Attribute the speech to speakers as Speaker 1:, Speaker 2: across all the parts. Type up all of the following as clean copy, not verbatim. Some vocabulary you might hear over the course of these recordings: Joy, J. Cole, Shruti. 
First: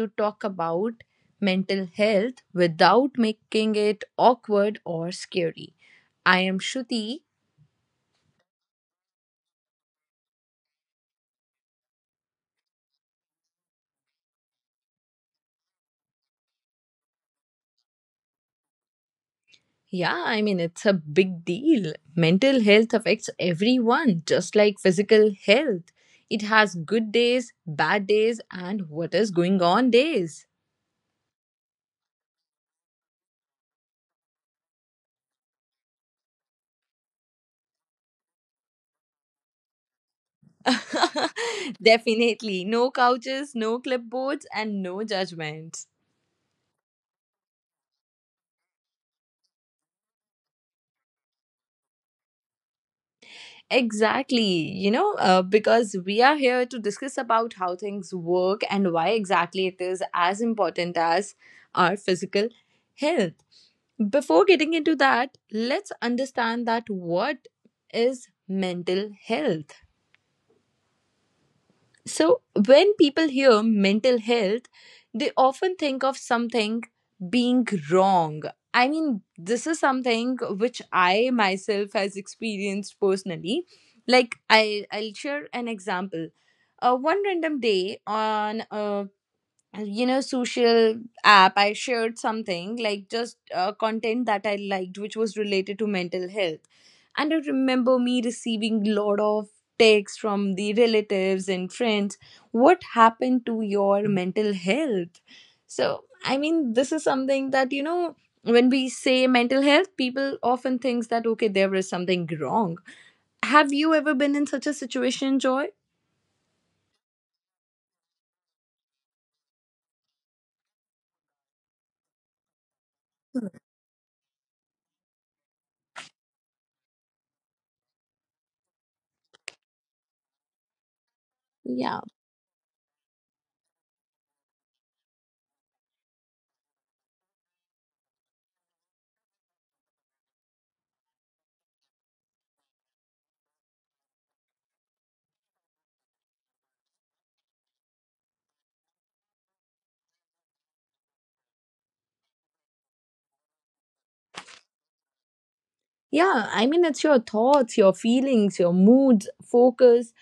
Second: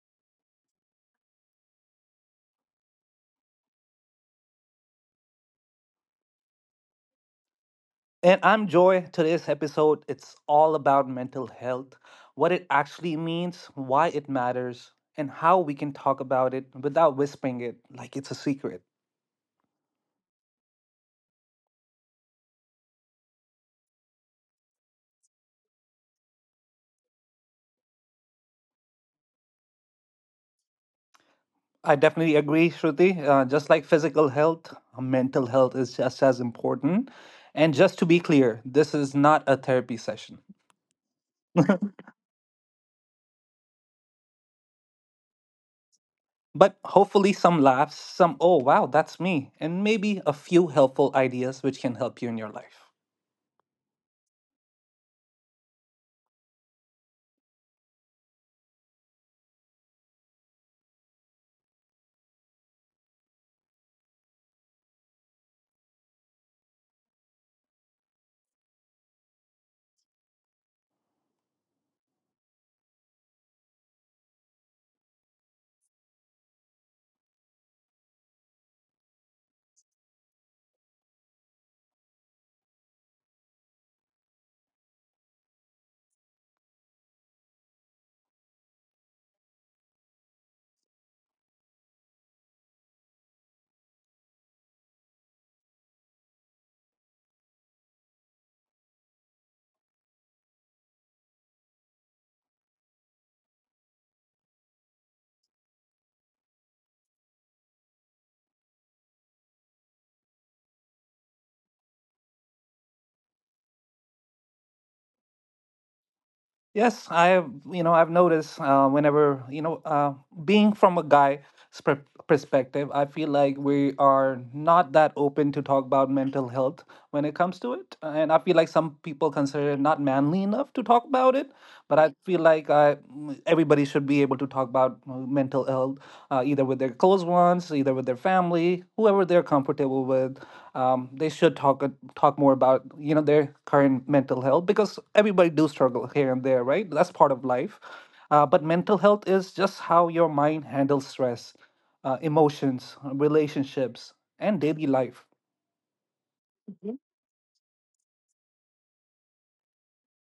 Speaker 1: to talk about mental health without making it awkward or scary. I am Shruti.
Speaker 2: And I'm Joy. Today's episode, it's all about mental health, what it actually means, why it matters, and how we can talk about it without whispering it like it's a secret.
Speaker 1: Yeah, I mean, it's a big deal. Mental health affects everyone, just like physical health. It has good days, bad days, and what is going on days.
Speaker 2: I definitely agree, Shruti. Just like physical health, mental health is just as important. And just to be clear, this is not a therapy session.
Speaker 1: Definitely. No couches, no clipboards, and no judgments.
Speaker 2: But hopefully, some laughs, some, oh, wow, that's me, and maybe a few helpful ideas which can help you in your life.
Speaker 1: Exactly, because we are here to discuss about how things work and why exactly it is as important as our physical health. Before getting into that, let's understand that what is mental health. So, when people hear mental health, they often think of something being wrong. I mean, this is something which I myself has experienced personally. Like I'll share an example. One random day on a social app, I shared something like just content that I liked, which was related to mental health, and I remember me receiving lot of texts from the relatives and friends, what happened to your mental health? So I mean, this is something that, when we say mental health, people often thinks that okay, there is something wrong. Have you ever been in such a situation, Joy?
Speaker 2: Yes, I have, I've noticed whenever, being from a guy's per perspective, I feel like we are not that open to talk about mental health when it comes to it. And I feel like some people consider it not manly enough to talk about it. But
Speaker 1: Yeah.
Speaker 2: I feel like everybody should be able to talk about mental health, either with their close ones, either with their family, whoever they're comfortable with, they should talk more about their current mental health, because everybody do struggle here and there, right? That's part of life. But mental health is just how your mind handles stress, emotions, relationships, and daily life.
Speaker 1: Yeah, I mean, it's your thoughts, your feelings, your moods, focus,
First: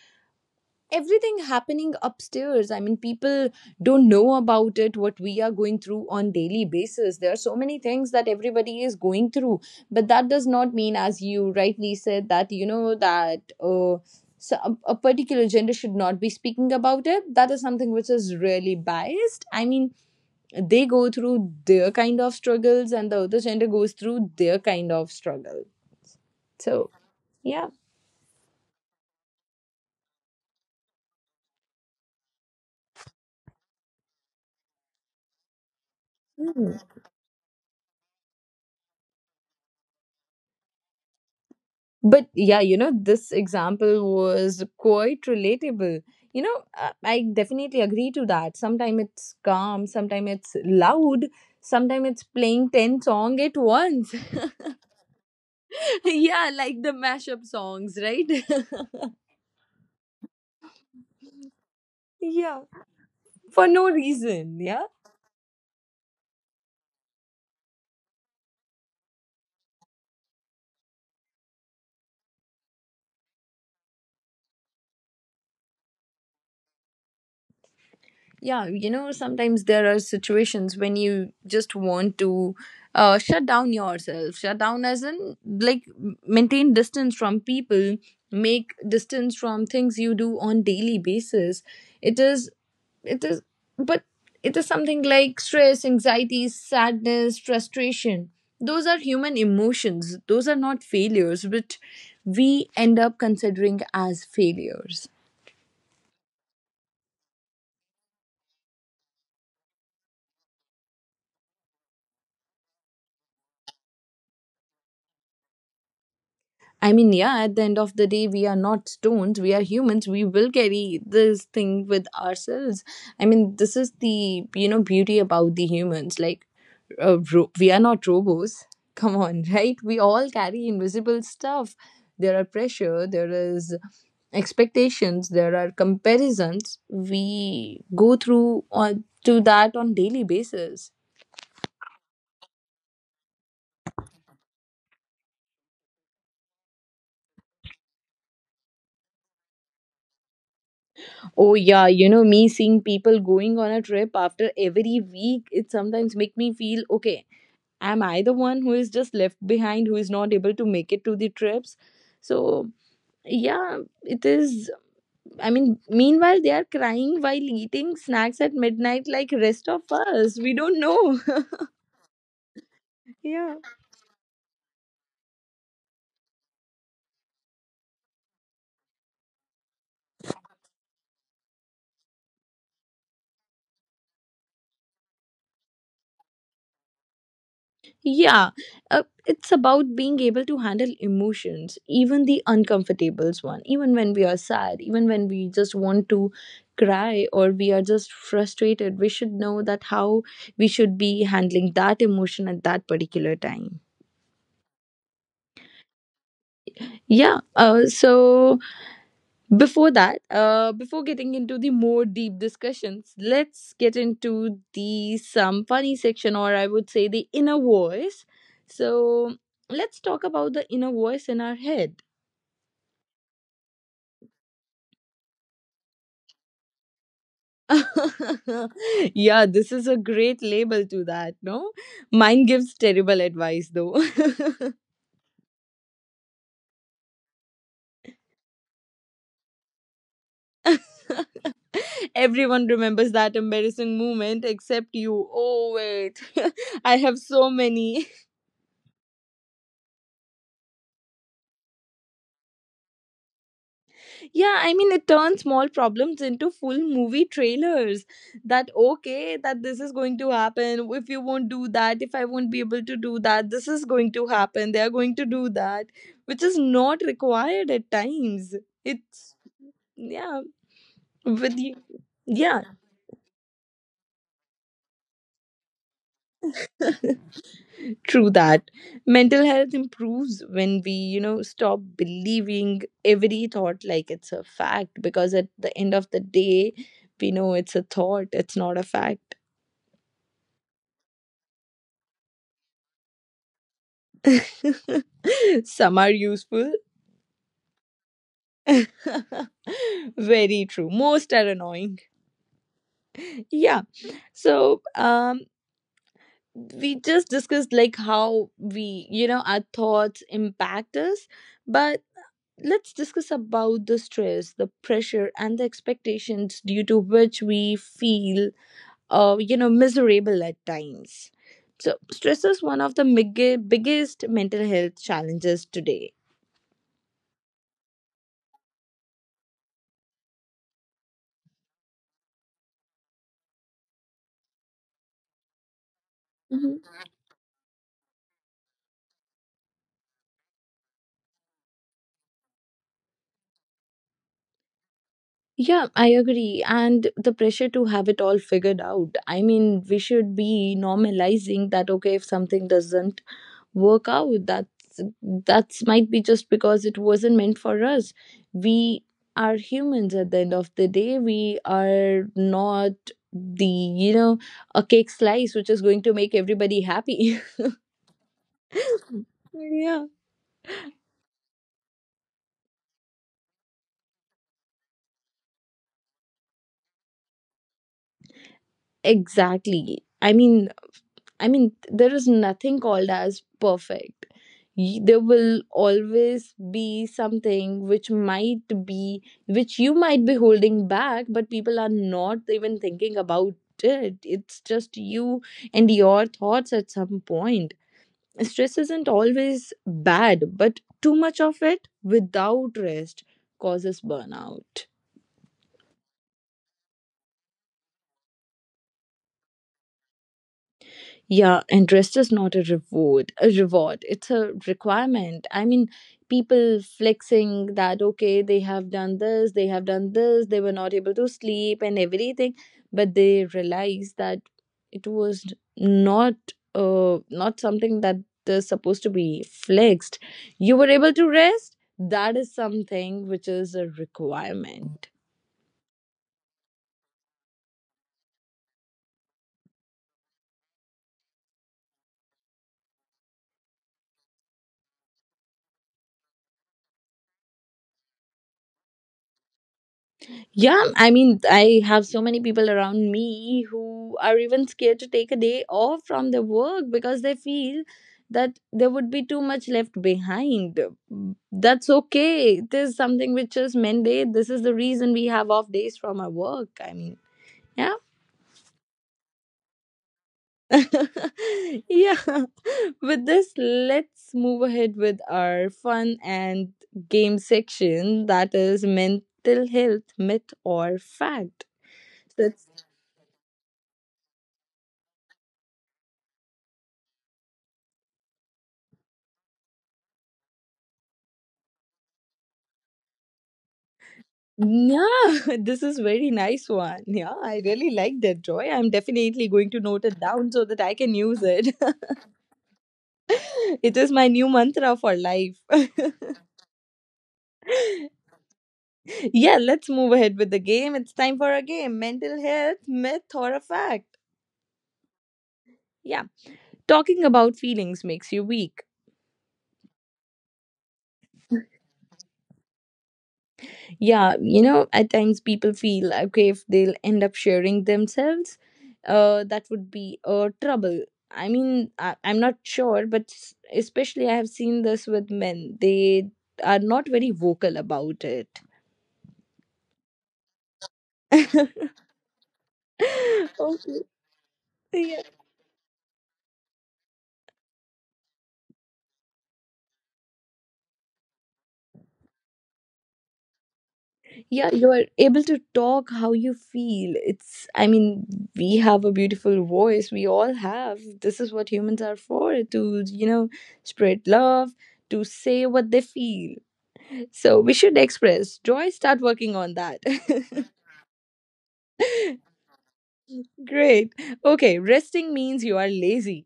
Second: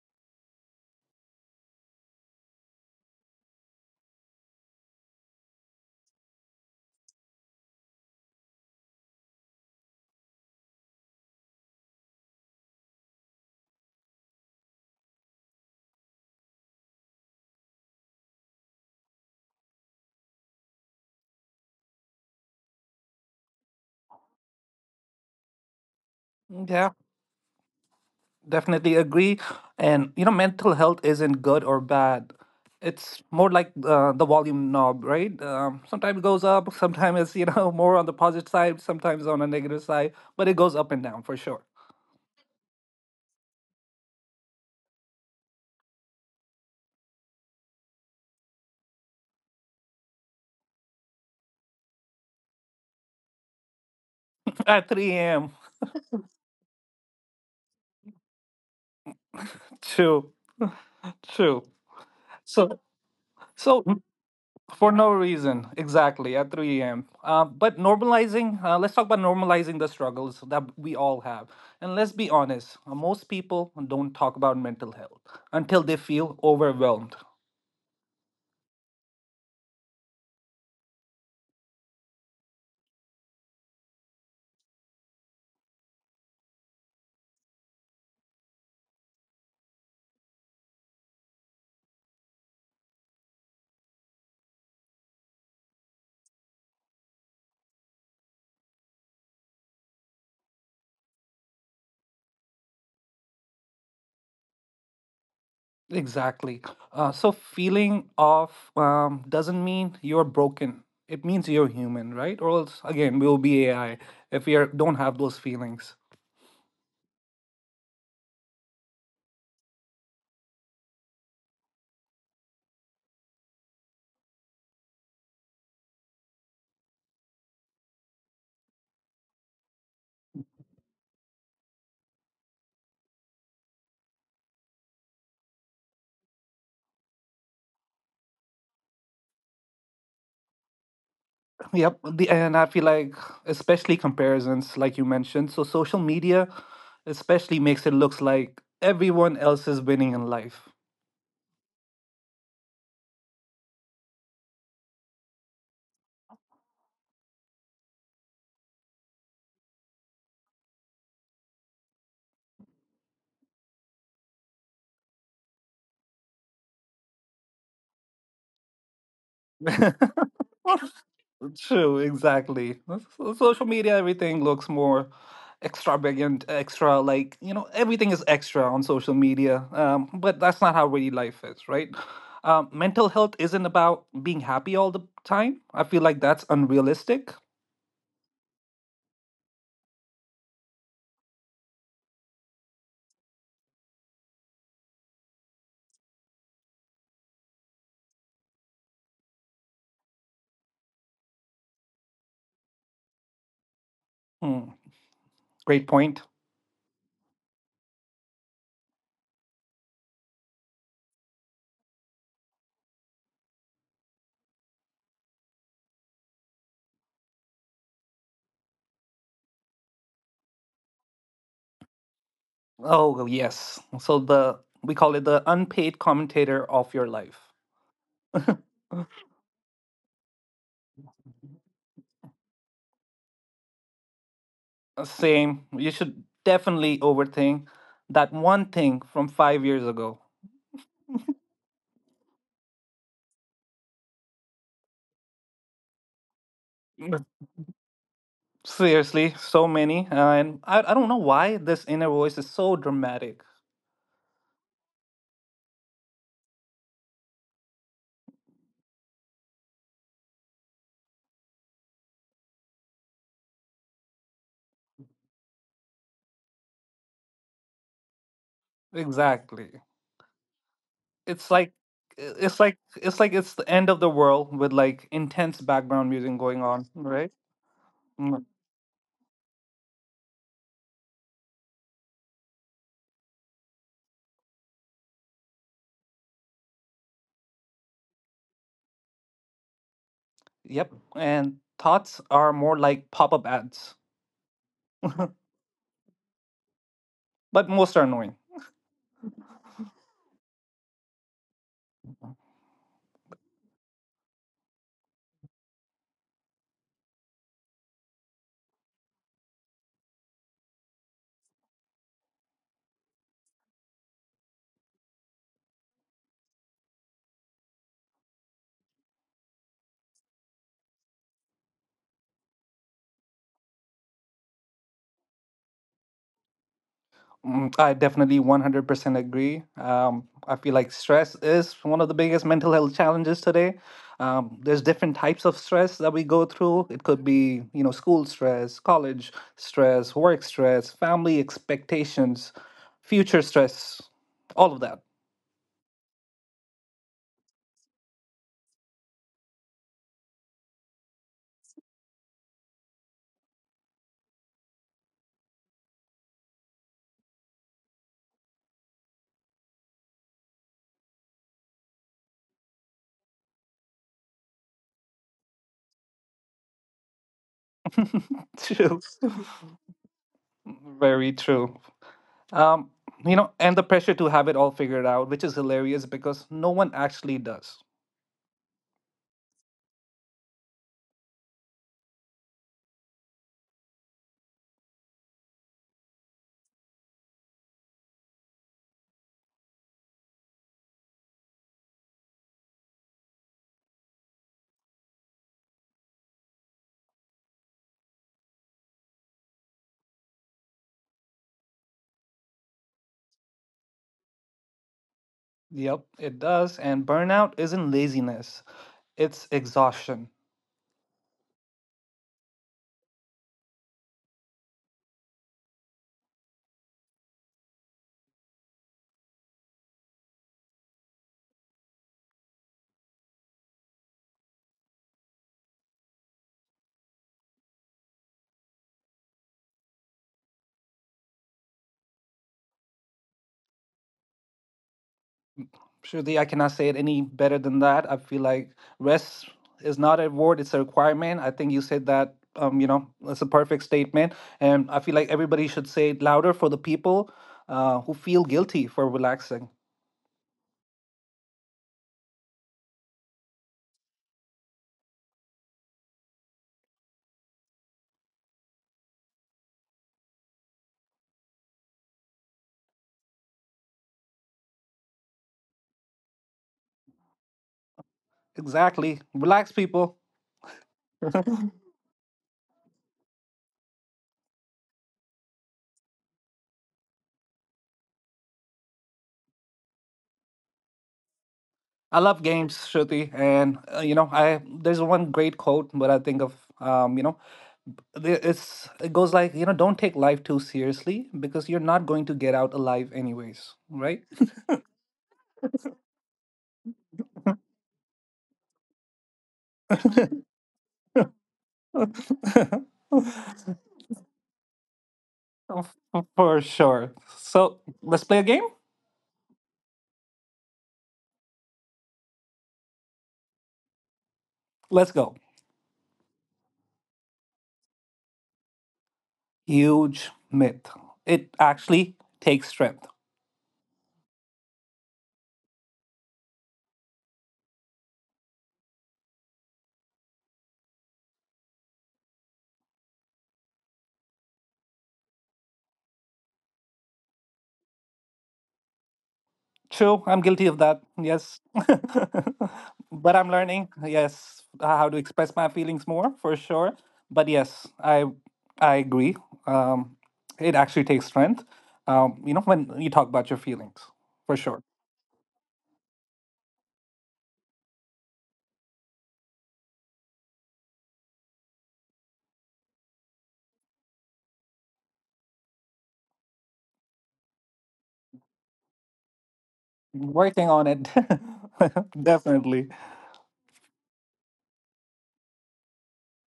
Speaker 1: everything happening upstairs. I mean, people don't know about it, what we are going through on daily basis. There are so many things that everybody is going through, but that does not mean, as you rightly said, that, so a particular gender should not be speaking about it. That is something which is really biased. I mean, they go through their kind of struggles and the other gender goes through their kind of struggle. So,
Speaker 2: Yeah,
Speaker 1: yeah.
Speaker 2: definitely agree. And you know, mental health isn't good or bad. It's more like the volume knob, right? Sometimes it goes up,
Speaker 1: Mm.
Speaker 2: sometimes it's more on the positive side, sometimes on the negative side, but it goes up and down for sure
Speaker 1: But yeah, this example was quite relatable. I definitely agree to that. Sometimes it's calm, sometimes it's loud, sometimes it's playing 10 song at once.
Speaker 2: at 3 a.m.
Speaker 1: Yeah, like the mashup songs, right?
Speaker 2: True, true.
Speaker 1: Yeah,
Speaker 2: So,
Speaker 1: for
Speaker 2: so
Speaker 1: no reason. Yeah.
Speaker 2: for no reason, exactly at 3 a.m. But normalizing, let's talk about normalizing the struggles that we all have. And let's be honest, most people don't talk about mental health until they feel overwhelmed.
Speaker 1: Yeah, sometimes there are situations when you just want to shut down yourself. Shut down as in, like, maintain distance from people, make distance from things you do on daily basis. It is, it is, but it is something like stress, anxiety, sadness, frustration. Those are human emotions. Those are not failures, but we end up considering as failures.
Speaker 2: Exactly. So, feeling off doesn't mean you're broken. It means you're human, right? Or else, again, we'll be AI if we are, don't have those feelings.
Speaker 1: I mean, yeah, at the end of the day, we are not stones. We are humans. We will carry this thing with ourselves. I mean, this is the beauty about the humans. Like, we are not robots. Come on, right? We all carry invisible stuff. There are pressure, there is expectations, there are comparisons. We go through on to that on daily basis.
Speaker 2: And I feel like especially comparisons, like you mentioned. So social media especially makes it looks like everyone else is winning in life.
Speaker 1: Oh yeah, me seeing people going on a trip after every week, it sometimes make me feel okay. Am I the one who is just left behind, who is not able to make it to the trips? So yeah, it is. I mean, meanwhile they are crying while eating snacks at midnight, like rest of us. We don't know.
Speaker 2: True, exactly.
Speaker 1: Yeah.
Speaker 2: Social media, everything looks more extra, like you know everything is extra on social media. But that's not how really life is, right? Mental health isn't about being happy all the time. I feel like that's unrealistic.
Speaker 1: Yeah, it's about being able to handle emotions, even the uncomfortables one, even when we are sad, even when we just want to cry or we are just frustrated. We should know that how we should be handling that emotion at that particular time.
Speaker 2: Hmm, great point.
Speaker 1: Yeah, Before getting into the more deep discussions, let's get into the some funny section, or I would say the inner voice. So let's talk about the inner voice in our head.
Speaker 2: Oh, yes. So the We call it the unpaid commentator of your life.
Speaker 1: Yeah, this is a great label to that, no? Mine gives terrible advice though.
Speaker 2: Same. You should definitely overthink that one thing from 5 years ago.
Speaker 1: Everyone remembers that embarrassing moment except you. Oh, wait. I have
Speaker 2: But
Speaker 1: so many.
Speaker 2: seriously, so many. And I don't know why this inner voice is so dramatic.
Speaker 1: Yeah, I mean, it turns small problems into full movie trailers. That, okay, that this is going to happen. If you won't do that, if I won't be able to do that, this is going to happen. They are going to do that, which is not required at times. It's,
Speaker 2: Exactly.
Speaker 1: yeah,
Speaker 2: It's
Speaker 1: with
Speaker 2: like
Speaker 1: you.
Speaker 2: it's
Speaker 1: Yeah,
Speaker 2: like it's like it's the end of the world with like intense background music going on, right?
Speaker 1: true
Speaker 2: Mm,
Speaker 1: that. Mental health improves when we stop believing every thought like it's a fact, because at the end of the day, we know it's a thought, it's not a fact.
Speaker 2: yep. And thoughts are more like pop-up ads,
Speaker 1: Some are useful.
Speaker 2: but most are annoying.
Speaker 1: Very true. Most are annoying. Yeah. So, we just discussed like how our thoughts impact us, but let's discuss about the stress, the pressure, and the expectations due to which we feel miserable at times. So, stress is one of the biggest mental health challenges today.
Speaker 2: Mm, I definitely 100% agree. I feel like stress is one of the biggest mental health challenges today. There's different types of stress that we go through. It could be, you know, school stress, college stress, work stress, family expectations, future stress, all of that.
Speaker 1: Yeah, I agree. And the pressure to have it all figured out. I mean, we should be normalizing that okay, if something doesn't work out, that's might be just because it wasn't meant for us. We are humans at the end of the day. We are not the, you know, a cake slice which is going to make everybody happy.
Speaker 2: True.
Speaker 1: Yeah.
Speaker 2: Very true. Um, you know, and the pressure to have it all figured out, which is hilarious because no one actually does.
Speaker 1: Exactly. I mean, there is nothing called as perfect. There will always be something which might be, which you might be holding back, but people are not even thinking about it. It's just you and your thoughts at some point. Stress isn't always bad, but too much of it without rest causes burnout.
Speaker 2: Yep, it does. And burnout isn't laziness, it's exhaustion.
Speaker 1: Yeah, interest is not a reward, a reward. It's a requirement. I mean, people flexing that okay, they have done this, they have done this, they were not able to sleep and everything, but they realize that it was not something that is supposed to be flexed. You were able to rest. That is something which is a requirement.
Speaker 2: Surely I cannot say it any better than that. I feel like rest is not a reward, it's a requirement. I think you said that, you know, that's a perfect statement. And I feel like everybody should say it louder for the people who feel guilty for relaxing.
Speaker 1: Yeah, I mean, I have so many people around me who are even scared to take a day off from their work because they feel that there would be too much left behind. That's okay. It is something which is mandate. This is the reason we have off days from our work. I mean, yeah.
Speaker 2: Exactly. Relax, people.
Speaker 1: Yeah. With this, let's move ahead with our fun and game section, that is mental health myth or fact.
Speaker 2: I love games,
Speaker 1: Let's.
Speaker 2: Shruti, and you know, I there's one great quote, but I think of you know, it's, it goes like, you know, don't take life too seriously because you're not going to get out alive anyways, right?
Speaker 1: Yeah, this is very nice one. Yeah, I really like that, Joy. I'm definitely going to note it down so that I can use it. It is my new mantra for life.
Speaker 2: Oh, for sure, so let's play a game.
Speaker 1: Yeah, let's move ahead with the game. It's time for a game. Mental health, myth or a fact.
Speaker 2: Let's go.
Speaker 1: Yeah. Talking about feelings makes you weak.
Speaker 2: Huge myth, it actually takes strength.
Speaker 1: Yeah, at times people feel like if they'll end up sharing themselves, that would be trouble. I mean, I'm not sure, but especially I have seen this with men. They are not very vocal about it.
Speaker 2: True, I'm guilty of that. Yes.
Speaker 1: Okay.
Speaker 2: But I'm learning, yes, how to
Speaker 1: Yeah.
Speaker 2: express my feelings more for sure. But yes, I agree. Um, it actually takes strength. You know, when you talk about your feelings, for
Speaker 1: Yeah,
Speaker 2: sure.
Speaker 1: you are able to talk how you feel. I mean, we have a beautiful voice. We all have. This is what humans are for, to spread love, to say what they feel. So we should express joy, start working on that.
Speaker 2: Working on it. Definitely.
Speaker 1: Great. Okay, resting means you are lazy.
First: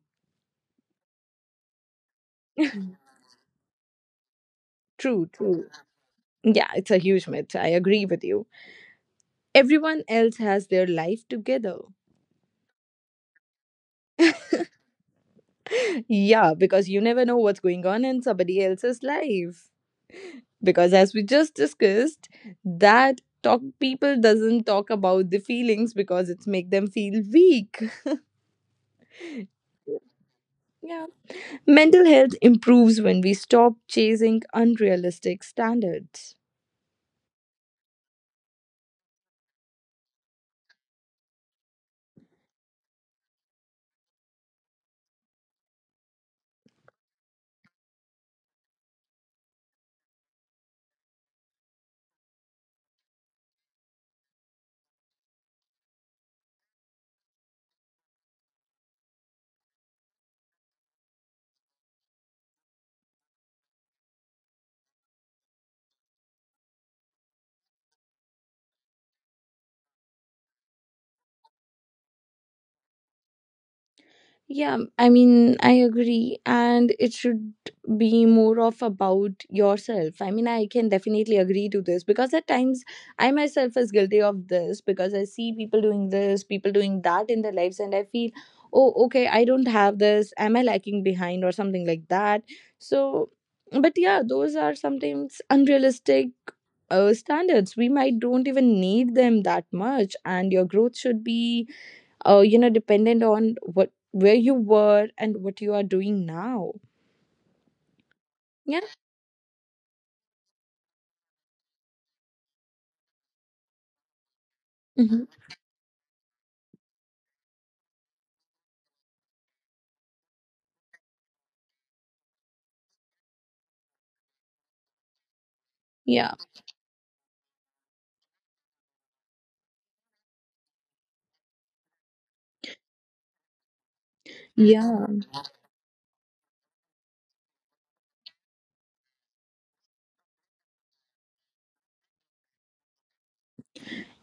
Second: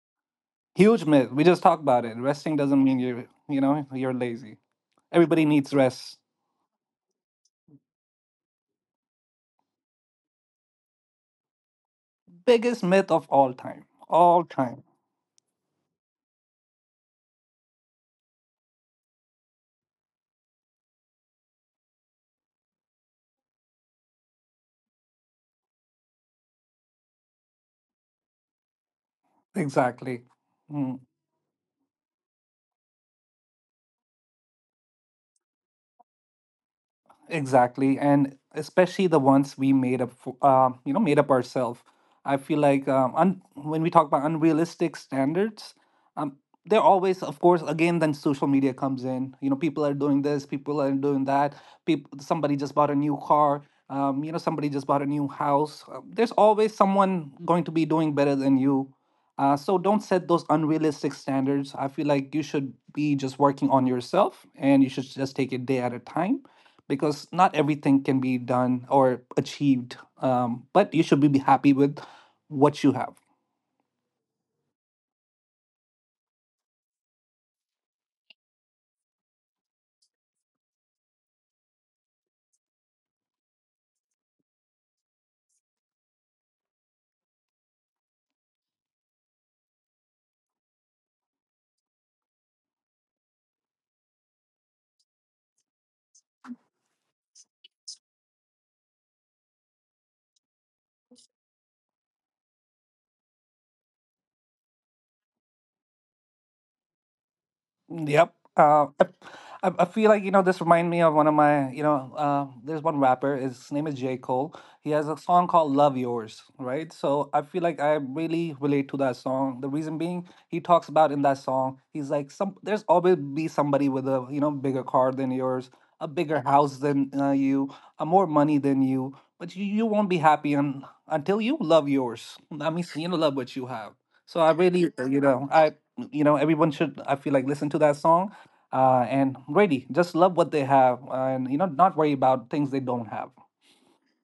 Speaker 2: Huge myth. We just talked about it. Resting doesn't mean you're, you know, you're lazy.
Speaker 1: True,
Speaker 2: Everybody
Speaker 1: true.
Speaker 2: needs rest.
Speaker 1: Yeah, it's a huge myth. I agree with you. Everyone else has their life together.
Speaker 2: Biggest myth of all time. All time.
Speaker 1: Yeah, because you never know what's going on in somebody else's life. Because as we just discussed, that talk people doesn't talk about the feelings because it's make them feel weak.
Speaker 2: Exactly. Mm,
Speaker 1: Yeah. Mental health improves when we stop chasing unrealistic standards.
Speaker 2: exactly. And especially the ones we made up, you know, made up ourselves. I feel like when we talk about unrealistic standards, um, they're always, of course, again, then social media comes in, you know, people are doing this, people are doing that, people, somebody just bought a new car, you know, somebody just bought a new house. There's always someone going to be doing better than you, so don't set those unrealistic standards. I feel like you should be just working on yourself and you should just take it day at a time, because not everything can be done or achieved. But you should be happy with what you have.
Speaker 1: Yeah, I mean, I agree. And it should be more of about yourself. I mean, I can definitely agree to this because at times I myself is guilty of this because I see people doing this, people doing that in their lives, and I feel, oh, okay, I don't have this. Am I lacking behind or something like that? So, but yeah, those are sometimes unrealistic standards. We might don't even need them that much, and your growth should be dependent on what where you were and what you are doing now.
Speaker 2: Yep.
Speaker 1: Yeah.
Speaker 2: I feel like, you know, this remind me of one of my, you know, there's one rapper, his name is J. Cole. He has a
Speaker 1: Mhm.
Speaker 2: song called Love Yours, right? So I feel like I really relate to that song. The reason being, he talks about in that song, he's like, some there's always be somebody with a, you know, bigger car than yours, a
Speaker 1: Yeah,
Speaker 2: bigger house than you, a more money than you, but you won't be happy until you love yours. I mean, you know, love what you have. So I really,
Speaker 1: yeah,
Speaker 2: you know, I, you know, everyone should, I feel like, listen to that song, and really just love what they have and you know not worry about things they don't have.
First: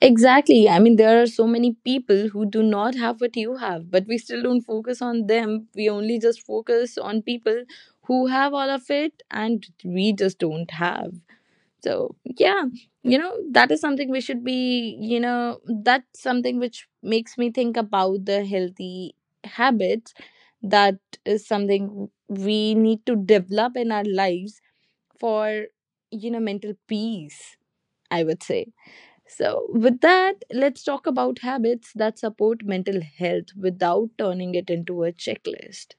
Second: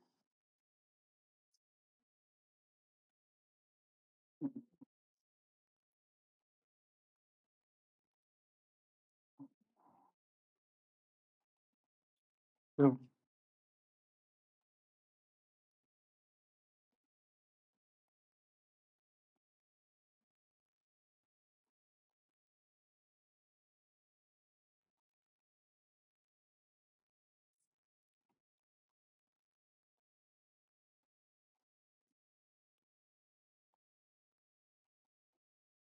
Speaker 1: exactly, I mean there are so many people who do not have what you have, but we still don't focus on them, we only just focus on people who have all of it and we just don't have. So yeah,
Speaker 2: So,
Speaker 1: that is something we should be, you know, that's something which makes me think about the healthy habits, that is something we need to develop in our lives for, you know, mental peace, I would say. So with that, let's talk about habits that support mental health without turning it into a checklist.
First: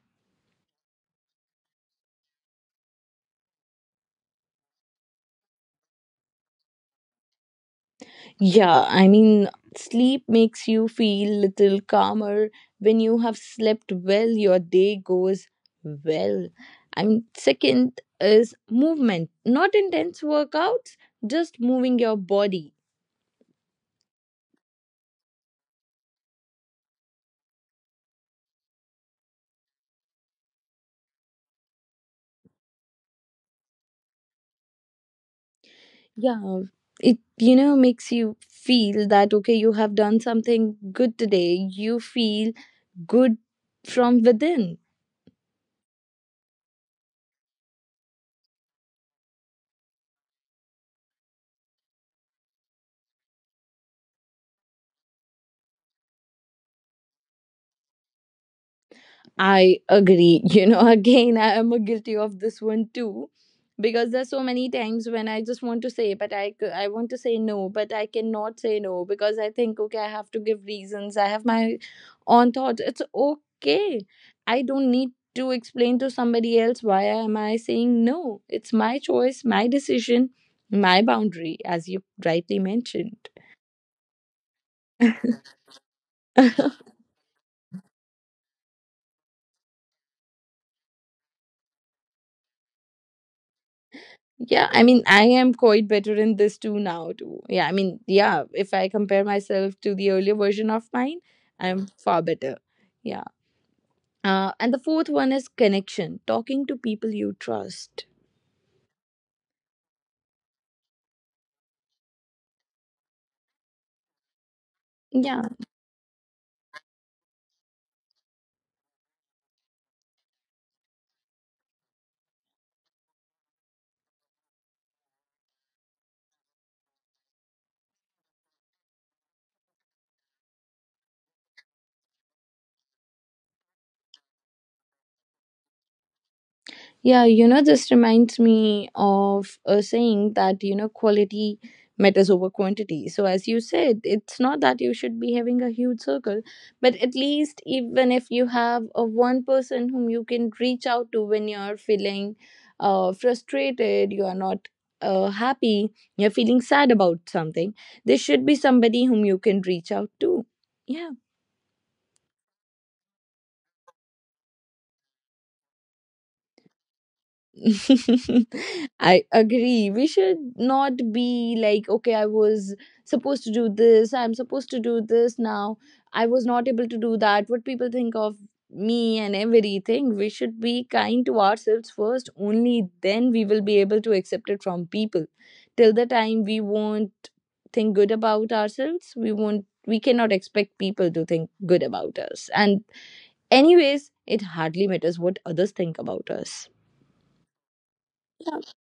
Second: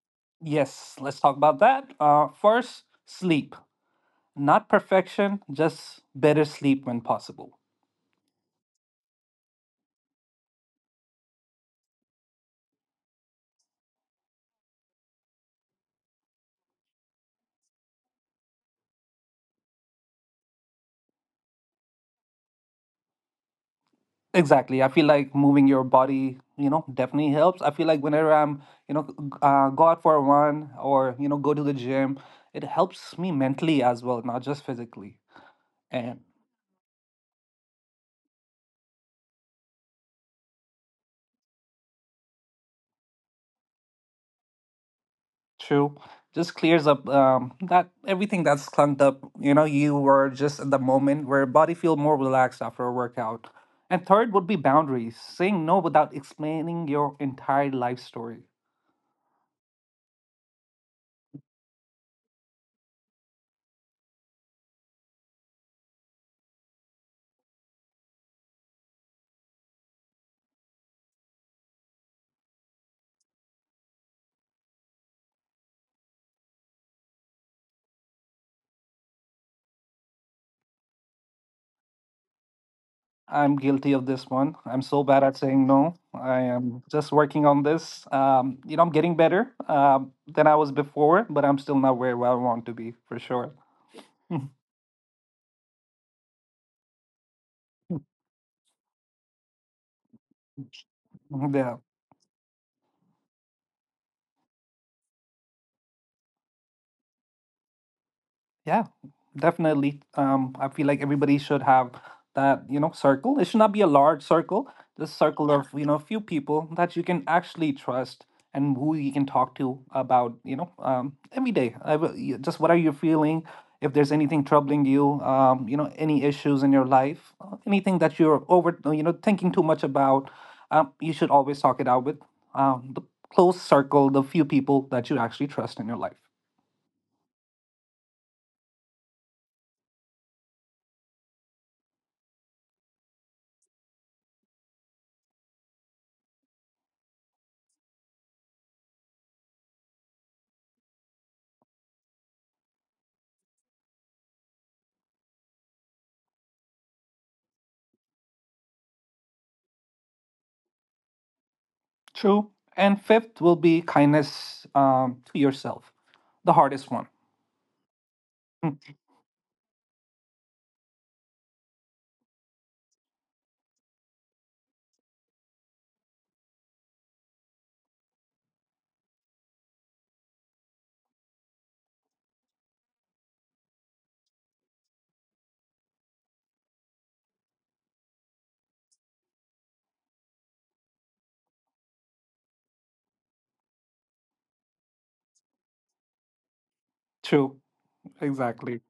Speaker 2: yes, let's talk about that. First, sleep, not perfection, just better sleep when possible.
Speaker 1: Yeah, I mean, sleep makes you feel little calmer. When you have slept well, your day goes well. I mean, second is movement, not intense workouts, just moving your body.
Speaker 2: Exactly, I feel like moving your body, you know, definitely helps. I feel like whenever I'm, you know, go out for a run or you know go to the gym, it helps me mentally as well, not just physically. And.
Speaker 1: Yeah, it makes you feel that okay, you have done something good today. You feel good from within.
Speaker 2: True. Just clears up that everything that's clunked up. You know, you were just at the moment where body feel more relaxed after a workout. And third would be boundaries, saying no without explaining your entire life story.
Speaker 1: I agree. Again, I am guilty of this one too, because there's so many times when I just want to say, but I want to say no, but I cannot say no because I think okay, I have to give reasons. I have my own thoughts. It's okay. I don't need to explain to somebody else why am I saying no. It's my choice, my decision, my boundary, as you rightly mentioned.
Speaker 2: I'm guilty of this one. I'm so bad at saying no. I am just working on this. You know, I'm getting better than I was before, but I'm still not where I want to be for sure.
Speaker 1: Yeah, I mean, I am quite better in this too now too. Yeah, I mean, yeah, if I compare myself to the earlier version of mine,
Speaker 2: Yeah.
Speaker 1: I'm far better. Yeah. And the fourth one is connection, talking to people you trust.
Speaker 2: Yeah, definitely. I feel like everybody should have that, you know, circle. It should not be a large circle, just
Speaker 1: Yeah,
Speaker 2: circle of, you know, a few people that you can actually trust, and who you can talk to about, you know, every day. Just, what are you feeling? If there's anything troubling you, you know, any issues in your life, anything that you're over, you know, thinking too much about, you should always talk it out with the close circle, the few people that you actually trust in your life.
Speaker 1: yeah, you know, this reminds me of a saying that, you know, quality matters over quantity. So, as you said, it's not that you should be having a huge circle, but at least even if you have a one person whom you can reach out to when you're feeling frustrated, you are not happy, you're feeling sad about something, there should be somebody whom you can reach out to. Yeah.
Speaker 2: True. And fifth will be kindness to yourself, the hardest one. Hmm.
Speaker 1: I agree. We should not be like, okay, I was supposed to do this, I'm supposed to do this now, I was not able to do that, what people think of me and everything. We should be kind to ourselves first, only then we will be able to accept it from people. Till the time we won't think good about ourselves, we cannot expect people to think good about us. And anyways, it hardly matters what others think about us.
Speaker 2: True. Exactly.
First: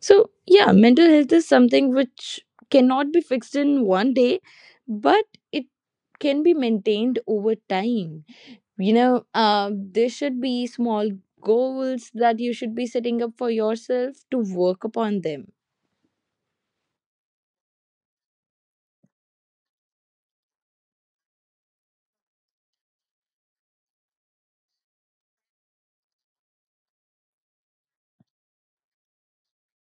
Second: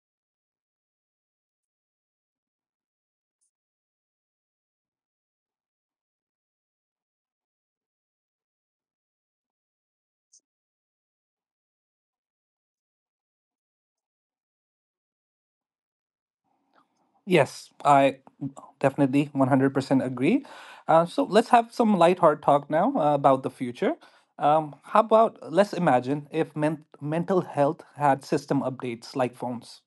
Speaker 1: So, yeah, mental health is something which cannot be fixed in one day, but it can be maintained over time. You know, there should be small goals that you should be setting up for yourself to work upon them.
Speaker 2: Yes, I definitely 100% agree. So let's have some lighthearted talk now about the future. How about, let's imagine if mental health had system updates like phones?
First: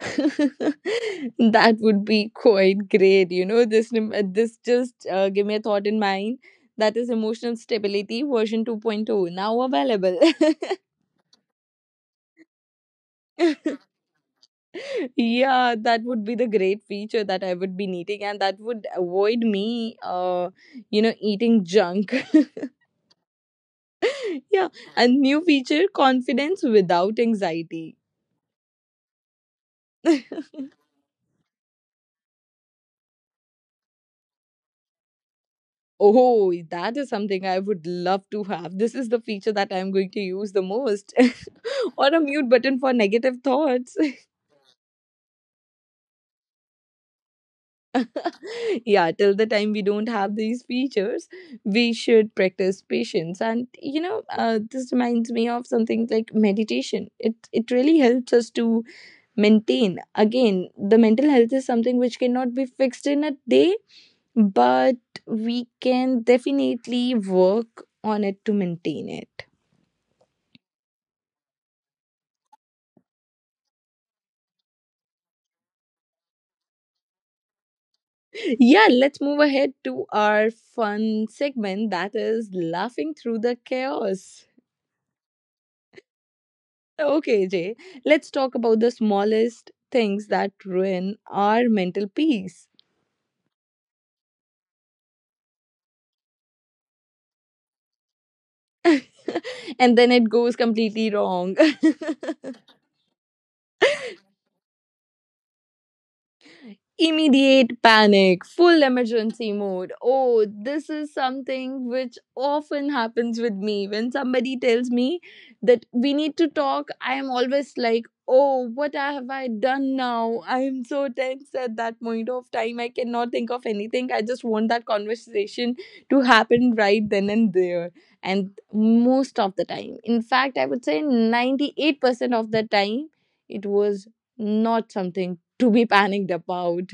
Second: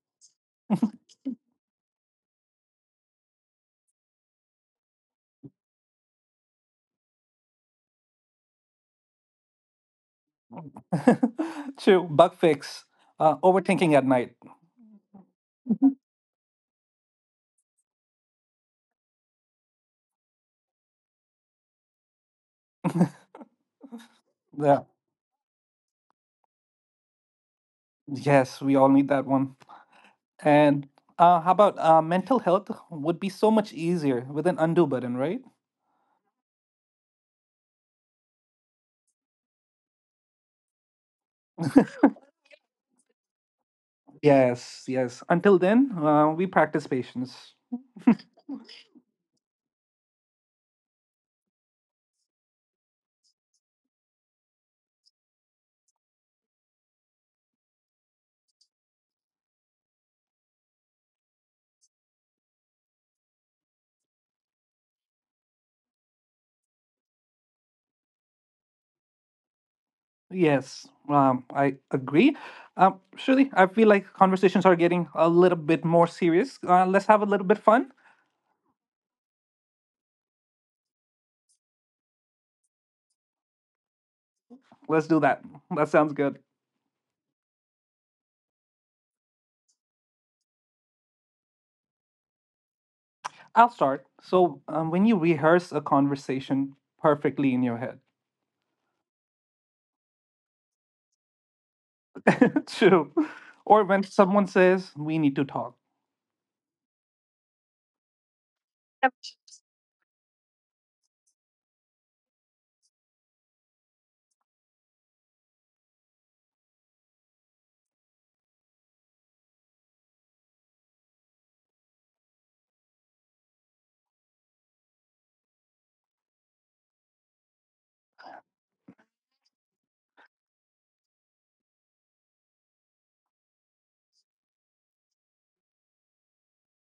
Speaker 1: That would be quite great. You know, this just give me a thought in mind. That is emotional stability version 2.0 point oh now available.
Speaker 2: True. Bug fix. Overthinking at night.
Speaker 1: Yeah, that would be the great feature that I would be needing, and that would avoid me, eating junk. Yeah,
Speaker 2: Yeah.
Speaker 1: and new feature confidence without anxiety.
Speaker 2: Yes, we all need that one. And how about mental health would be so much easier with an undo button, right?
Speaker 1: Oh, that is something I would love to have. This is the feature that I'm going to use the most, or a mute button for negative thoughts.
Speaker 2: Yes, yes. Until then, we practice patience.
Speaker 1: Yeah, till the time we don't have these features, we should practice patience, and this reminds me of something like meditation. It really helps us to maintain, again, the mental health is something which cannot be fixed in a day, but we can definitely work on it to maintain it.
Speaker 2: Yes, I agree. Shirley, I feel like conversations are getting a little bit more serious. Let's have a little bit fun.
Speaker 1: Yeah, let's move ahead to our fun segment, that is laughing through the chaos.
Speaker 2: Let's do that. That sounds good.
Speaker 1: Okay, Jay, let's talk about the smallest things that ruin our mental peace.
Speaker 2: I'll start. So, when you rehearse a conversation perfectly in your head,
Speaker 1: And then it goes completely wrong.
Speaker 2: true, or when someone says, "We need to talk."
Speaker 1: Immediate panic, full emergency mode. Oh, this is something which often happens with me. When somebody tells me that we need to talk, I am always like, oh, what have I done now? I am so tense at that point of time. I cannot think of anything. I just want that conversation to happen right then and there. And most of the time, in fact, I would say 98% of the time, it was not something to be panicked about.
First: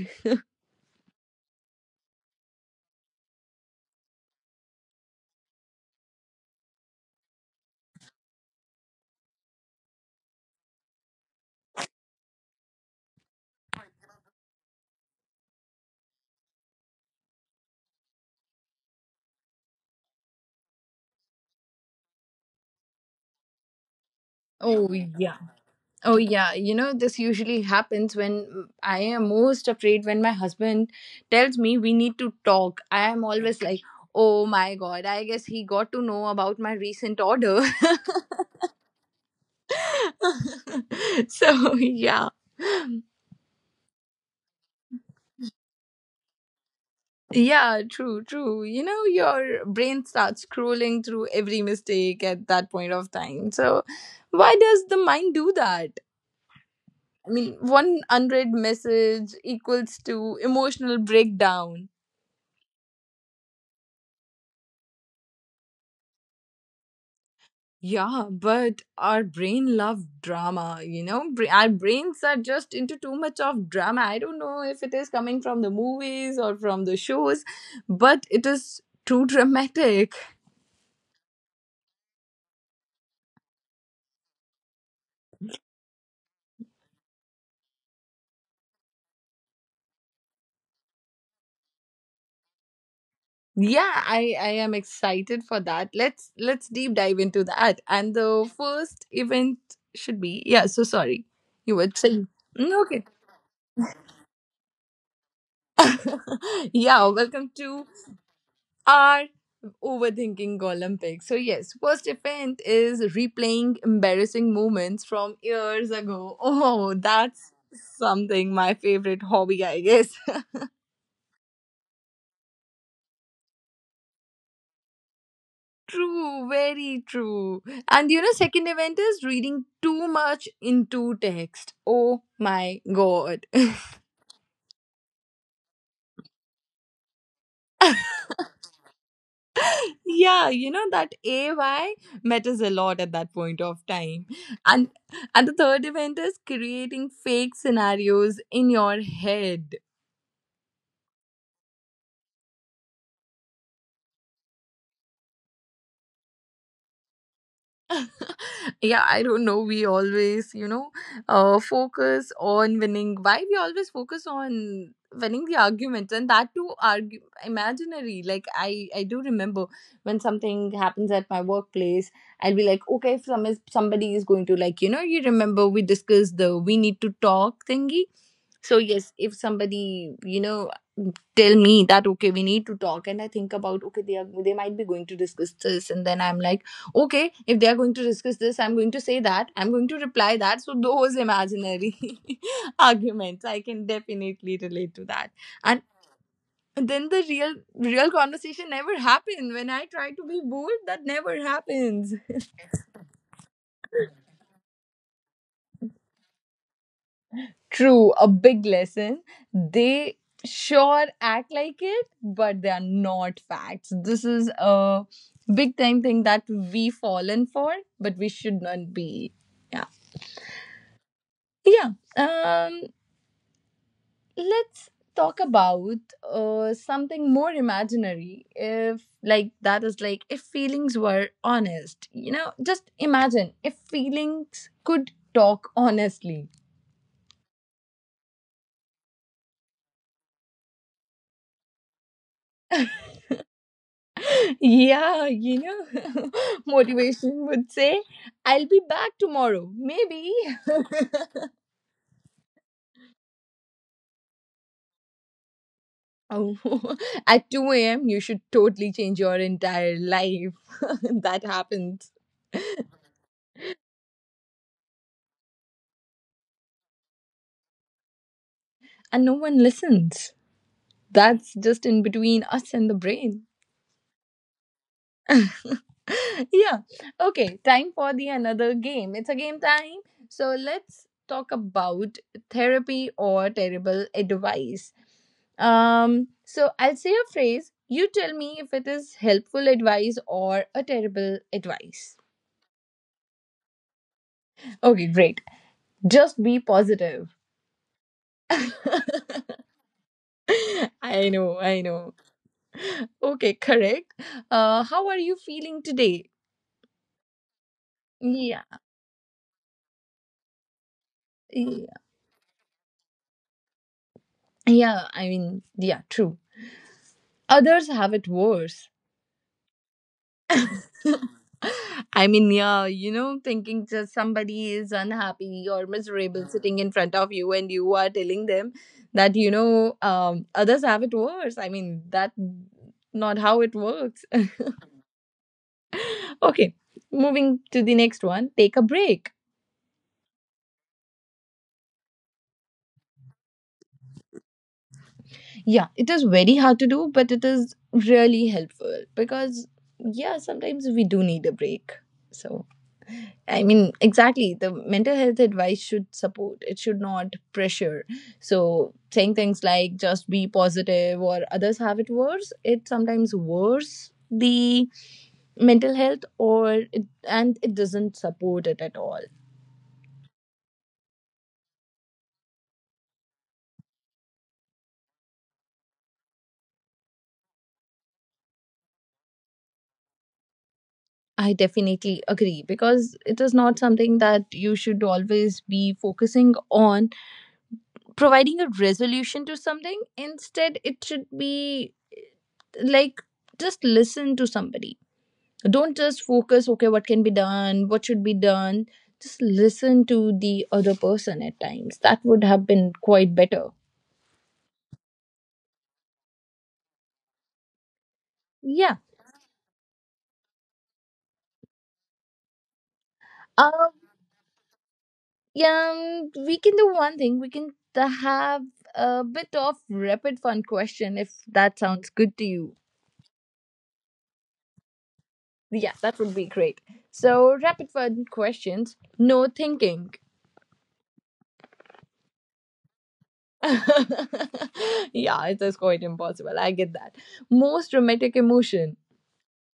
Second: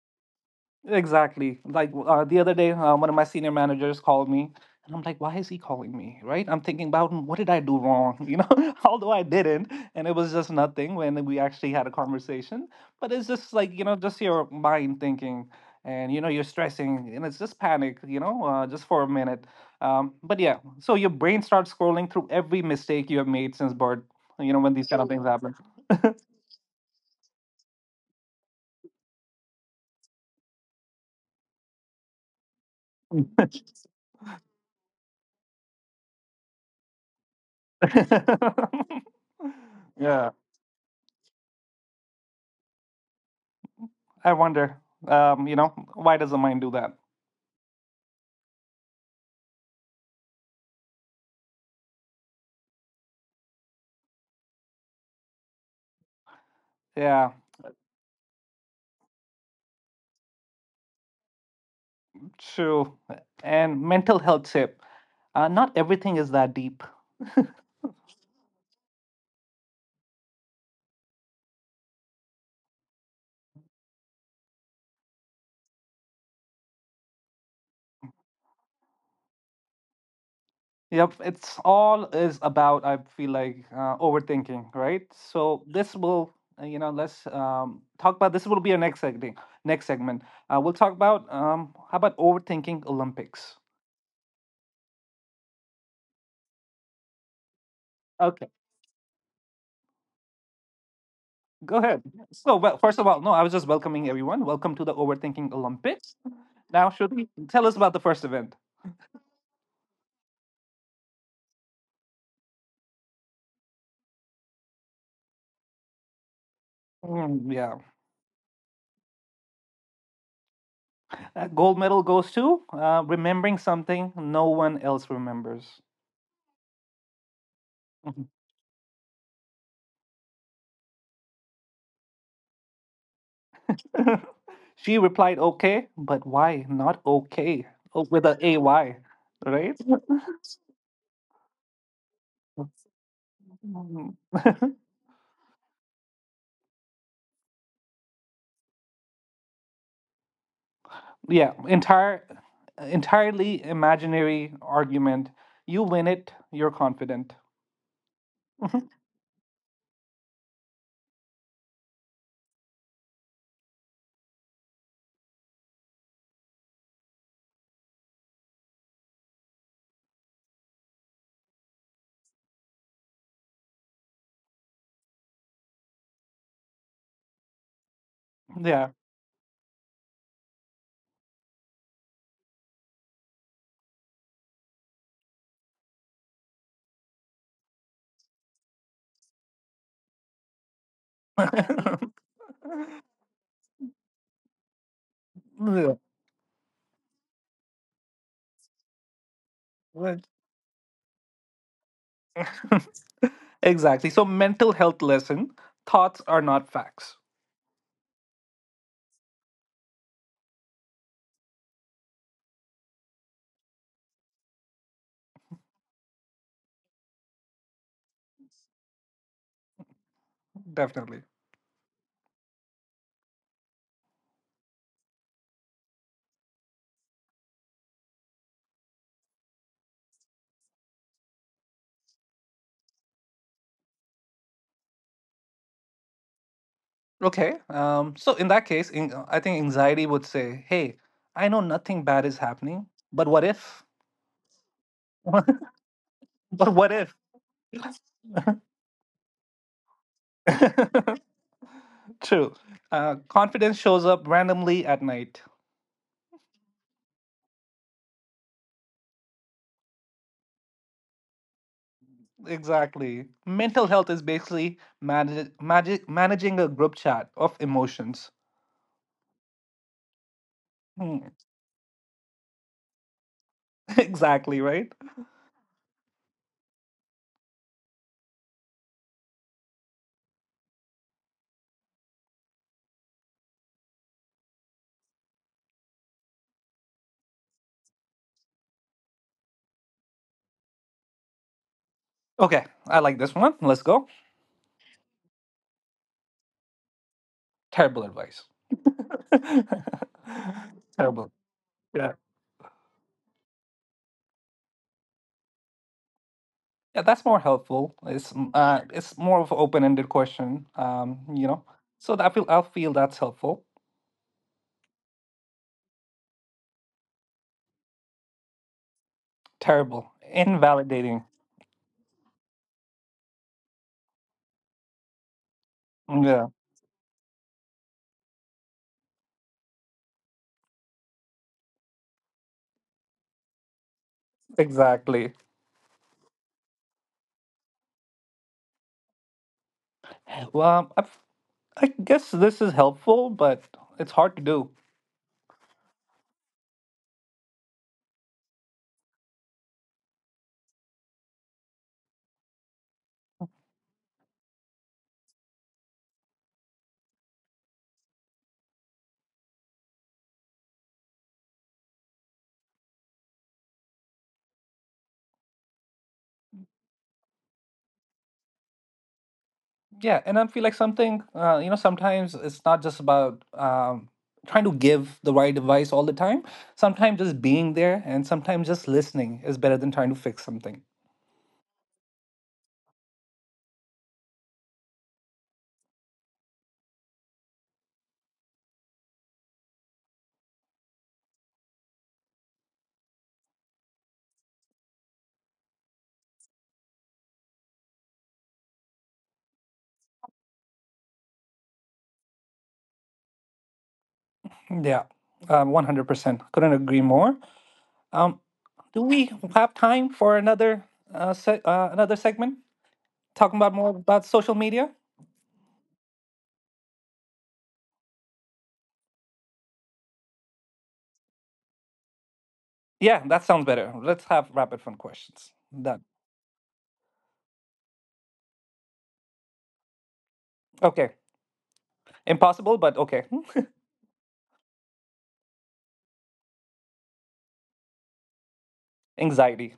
Speaker 2: Exactly. Like the other day, one of my senior managers called me, and I'm like, "Why is he calling me?" Right? I'm thinking about, "Hmm, what did I do wrong, you know?" Although I didn't, and it was just nothing when we actually had a conversation. But it's just like, you know, just your mind thinking, and you know, you're stressing, and it's just panic, you know, just for a minute. But yeah, so your brain starts scrolling through every mistake you have made since birth. You know, when these
Speaker 1: Oh,
Speaker 2: kind of things
Speaker 1: yeah.
Speaker 2: happen.
Speaker 1: Oh, yeah. You know, this usually happens when I am most afraid when my husband tells me we need to talk. I am always like, oh my God, I guess he got to know about my recent order.
Speaker 2: Yeah.
Speaker 1: So, yeah.
Speaker 2: I wonder, you know, why does the mind do that?
Speaker 1: Yeah, true, true. You know, your brain starts scrolling through every mistake at that point of time. So, why does the mind do that? I
Speaker 2: Yeah,
Speaker 1: mean, one unread message equals to emotional breakdown.
Speaker 2: true. And mental health tip, not everything is that deep.
Speaker 1: Yeah, but our brain love drama, you know? Our brains are just into too much of drama. I don't know if it is coming from the movies or from the shows, but it is too dramatic.
Speaker 2: Yep, it's all is about, I feel like, overthinking, right? So this will, you know, let's talk about, this will be our next segment. Next segment, we'll talk about, how about overthinking Olympics.
Speaker 1: Yeah, I am excited for that. Let's deep dive into that. And
Speaker 2: Okay,
Speaker 1: the first event should be yeah, so sorry. You
Speaker 2: go
Speaker 1: were
Speaker 2: ahead.
Speaker 1: saying.
Speaker 2: So, well,
Speaker 1: Mm,
Speaker 2: first
Speaker 1: okay.
Speaker 2: of all, no, I was just welcoming everyone. Welcome to the Overthinking Olympics. Now,
Speaker 1: Yeah,
Speaker 2: should we
Speaker 1: welcome
Speaker 2: tell us
Speaker 1: to
Speaker 2: about the first event?
Speaker 1: are overthinking Olympics. So yes, worst event is replaying embarrassing moments from years ago. Oh, that's
Speaker 2: Mm, yeah.
Speaker 1: something my favorite hobby, I guess.
Speaker 2: That gold medal goes to remembering something no one else remembers.
Speaker 1: True, very true. And you know, second event is reading too much into text. Oh my god.
Speaker 2: She replied, okay, but why not okay? Oh, with a AY, right?
Speaker 1: Yeah, you know that AY matters a lot at that point of
Speaker 2: Mm.
Speaker 1: time. And and the third event is creating fake scenarios in your head.
Speaker 2: Yeah, entirely imaginary argument. You win it, you're confident.
Speaker 1: Yeah, I don't know, we always focus on winning, why we always focus on winning the arguments, and that too argue imaginary. Like, I do remember, when something happens at my workplace, I'll be like okay, if somebody is going to, like, you remember we discussed the we need to talk thingy. So
Speaker 2: Yeah.
Speaker 1: yes, if somebody, you know, tell me that okay, we need to talk, and I think about okay, they might be going to discuss this, and then I'm like okay, if they are going to discuss this, I'm going to say that, I'm going to reply that. So those imaginary arguments I can definitely relate to that. And
Speaker 2: Yeah,
Speaker 1: then the real conversation never happen when I try to
Speaker 2: right.
Speaker 1: be bold, that never happens.
Speaker 2: Exactly. So, mental health lesson, thoughts are not facts.
Speaker 1: True, a big lesson. They sure act like it, but they are not facts. This is a big time thing that we fallen for, but we should not be. Yeah.
Speaker 2: Definitely.
Speaker 1: Yeah. Um let's talk about something more imaginary, if, like, that is like if feelings were honest. You know, just imagine if feelings could talk honestly.
Speaker 2: Okay. So, in that case, I think anxiety would say, hey, I know nothing bad is happening, but what if?
Speaker 1: Yeah,
Speaker 2: But
Speaker 1: you know,
Speaker 2: what if?
Speaker 1: motivation would say, I'll be back tomorrow, maybe.
Speaker 2: True. Confidence shows up randomly at night.
Speaker 1: Oh, at 2 a.m., you should totally change your entire life. That happens.
Speaker 2: Exactly. Mental health is basically managing a group chat of emotions.
Speaker 1: And no one listens.
Speaker 2: Hmm.
Speaker 1: That's just in between us and the brain.
Speaker 2: Exactly, right?
Speaker 1: Yeah. Okay. Time for the another game. It's a game time. So let's talk about therapy or terrible advice. So I'll say a phrase. You tell me if it is helpful advice or a terrible advice.
Speaker 2: Okay, I like this one. Let's go.
Speaker 1: Okay. Great. Just be positive.
Speaker 2: Terrible advice.
Speaker 1: I
Speaker 2: Terrible.
Speaker 1: know. I
Speaker 2: Yeah.
Speaker 1: know. Okay. Correct. How are you feeling today?
Speaker 2: Yeah, that's more helpful.
Speaker 1: Yeah.
Speaker 2: It's more of an open-ended question. You know,
Speaker 1: Yeah.
Speaker 2: so that I feel that's helpful.
Speaker 1: Yeah. I mean. Yeah. True. Others have it worse.
Speaker 2: Terrible, invalidating.
Speaker 1: I mean, yeah, thinking just somebody is unhappy or
Speaker 2: Yeah,
Speaker 1: miserable sitting in front of you, and you are telling them that others have it worse. I mean, that not how it works.
Speaker 2: exactly.
Speaker 1: Okay, moving to the next one. Take a break.
Speaker 2: Well, I, I guess this is helpful, but it's hard to do.
Speaker 1: Yeah, it is very hard to do, but it is really helpful because yeah, sometimes we do need a break. So I mean, exactly. The mental health advice should support, it should not pressure. So, saying things like just be positive or others have it worse, it sometimes worse the mental health or it, and it doesn't support it at all.
Speaker 2: Yeah, and I feel like something, you know, sometimes it's not just about trying to give the right advice all the time. Sometimes just being there and sometimes just listening is better than trying to fix something.
Speaker 1: I definitely agree, because it is not something that you should always be focusing on providing a resolution to something. Instead, it should be like, just listen to somebody, don't just focus okay what can be done, what should be done, just listen to the other person at times, that would have been quite better.
Speaker 2: Yeah, 100%. Couldn't agree more. Um,
Speaker 1: Yeah,
Speaker 2: do we have time for another another segment talking about more
Speaker 1: um
Speaker 2: about social media?
Speaker 1: yeah we can do one thing, we can have a bit of rapid fun question, if that sounds good to you.
Speaker 2: Yeah, that sounds better. Let's have rapid fun questions.
Speaker 1: Yeah,
Speaker 2: Done.
Speaker 1: that would be great. So rapid fun questions, no thinking.
Speaker 2: Okay. Impossible, but okay.
Speaker 1: Yeah, it is quite impossible, I get that. Most dramatic emotion.
Speaker 2: Anxiety.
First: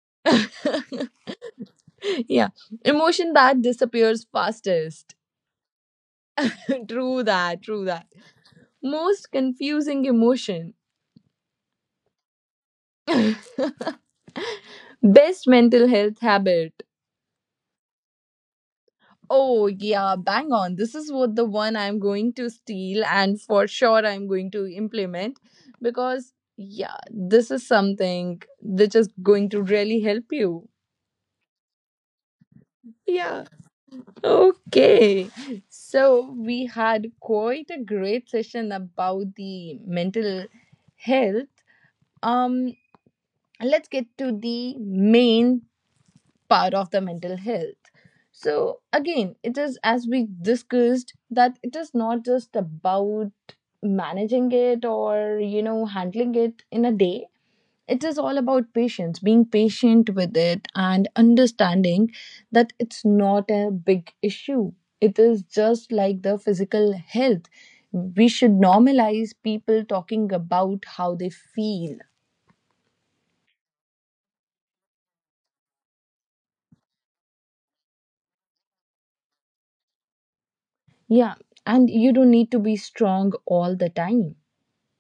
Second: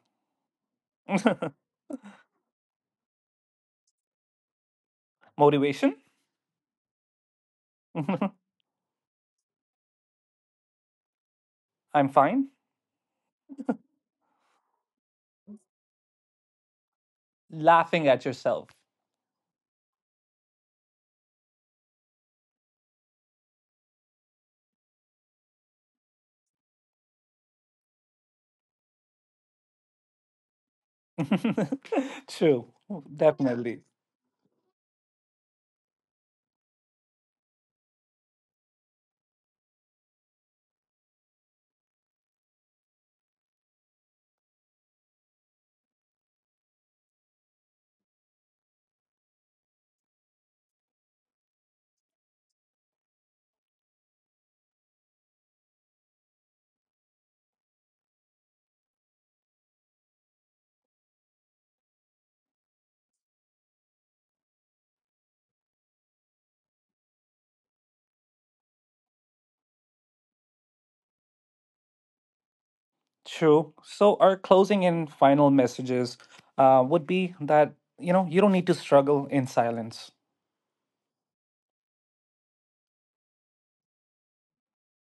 Speaker 1: Yeah. Emotion that disappears fastest.
Speaker 2: Motivation.
Speaker 1: True that, true that. Most confusing emotion.
Speaker 2: I'm fine.
Speaker 1: Best mental health habit.
Speaker 2: Laughing at yourself.
Speaker 1: Oh, yeah, bang on. This is what the one I'm going to steal, and for sure I'm going to implement, because, yeah, this is something that is going to really help you.
Speaker 2: True,
Speaker 1: Yeah.
Speaker 2: definitely.
Speaker 1: Okay. So we had quite a great session about the mental health. Um And let's get to the main part of the mental health. So again, it is, as we discussed, that it is not just about managing it or handling it in a day, it is all about patience, being patient with it, and understanding that it's not a big issue, it is just like the physical health, we should normalize people talking about how they feel.
Speaker 2: True. So, our closing and final messages would be that, you know, you don't need to struggle in silence.
Speaker 1: Yeah, and you don't need to be strong all the time.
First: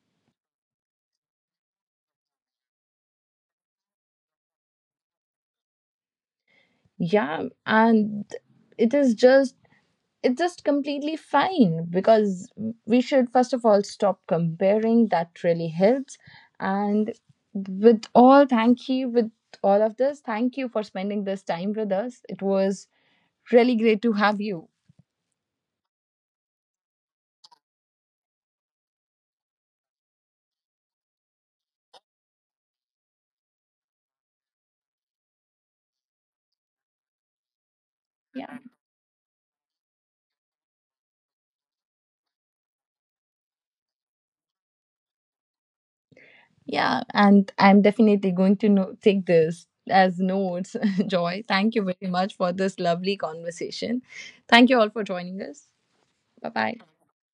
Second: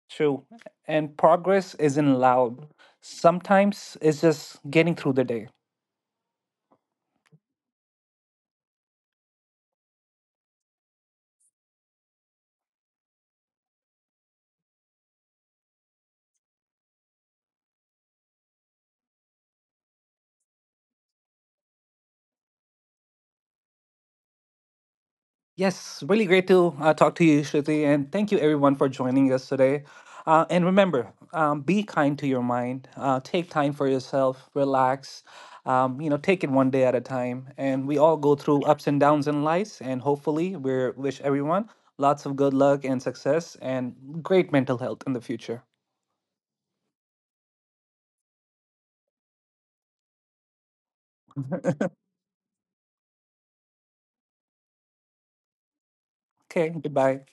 Speaker 2: True. And progress isn't loud. Sometimes it's just getting through the day.
Speaker 1: Yeah, and it is just it's just completely fine because we should first of all stop comparing. That really helps. And thank you with all of this. Thank you for spending this time with us. It was really great to have you.
Speaker 2: Yes, really great to talk to you, Shruti, and thank you everyone for joining us today. And remember, be kind to your mind. Take time for yourself. Relax. You know, take it one day at a time. And we all go
Speaker 1: Yeah.
Speaker 2: through ups and downs in life. And hopefully, we wish everyone lots of good luck and success and great mental health in the future.
Speaker 1: Yeah, and I'm definitely going to take this as notes, Joy. Thank you very much for this lovely conversation. Thank you all for joining us. Bye
Speaker 2: Okay,
Speaker 1: bye.
Speaker 2: goodbye.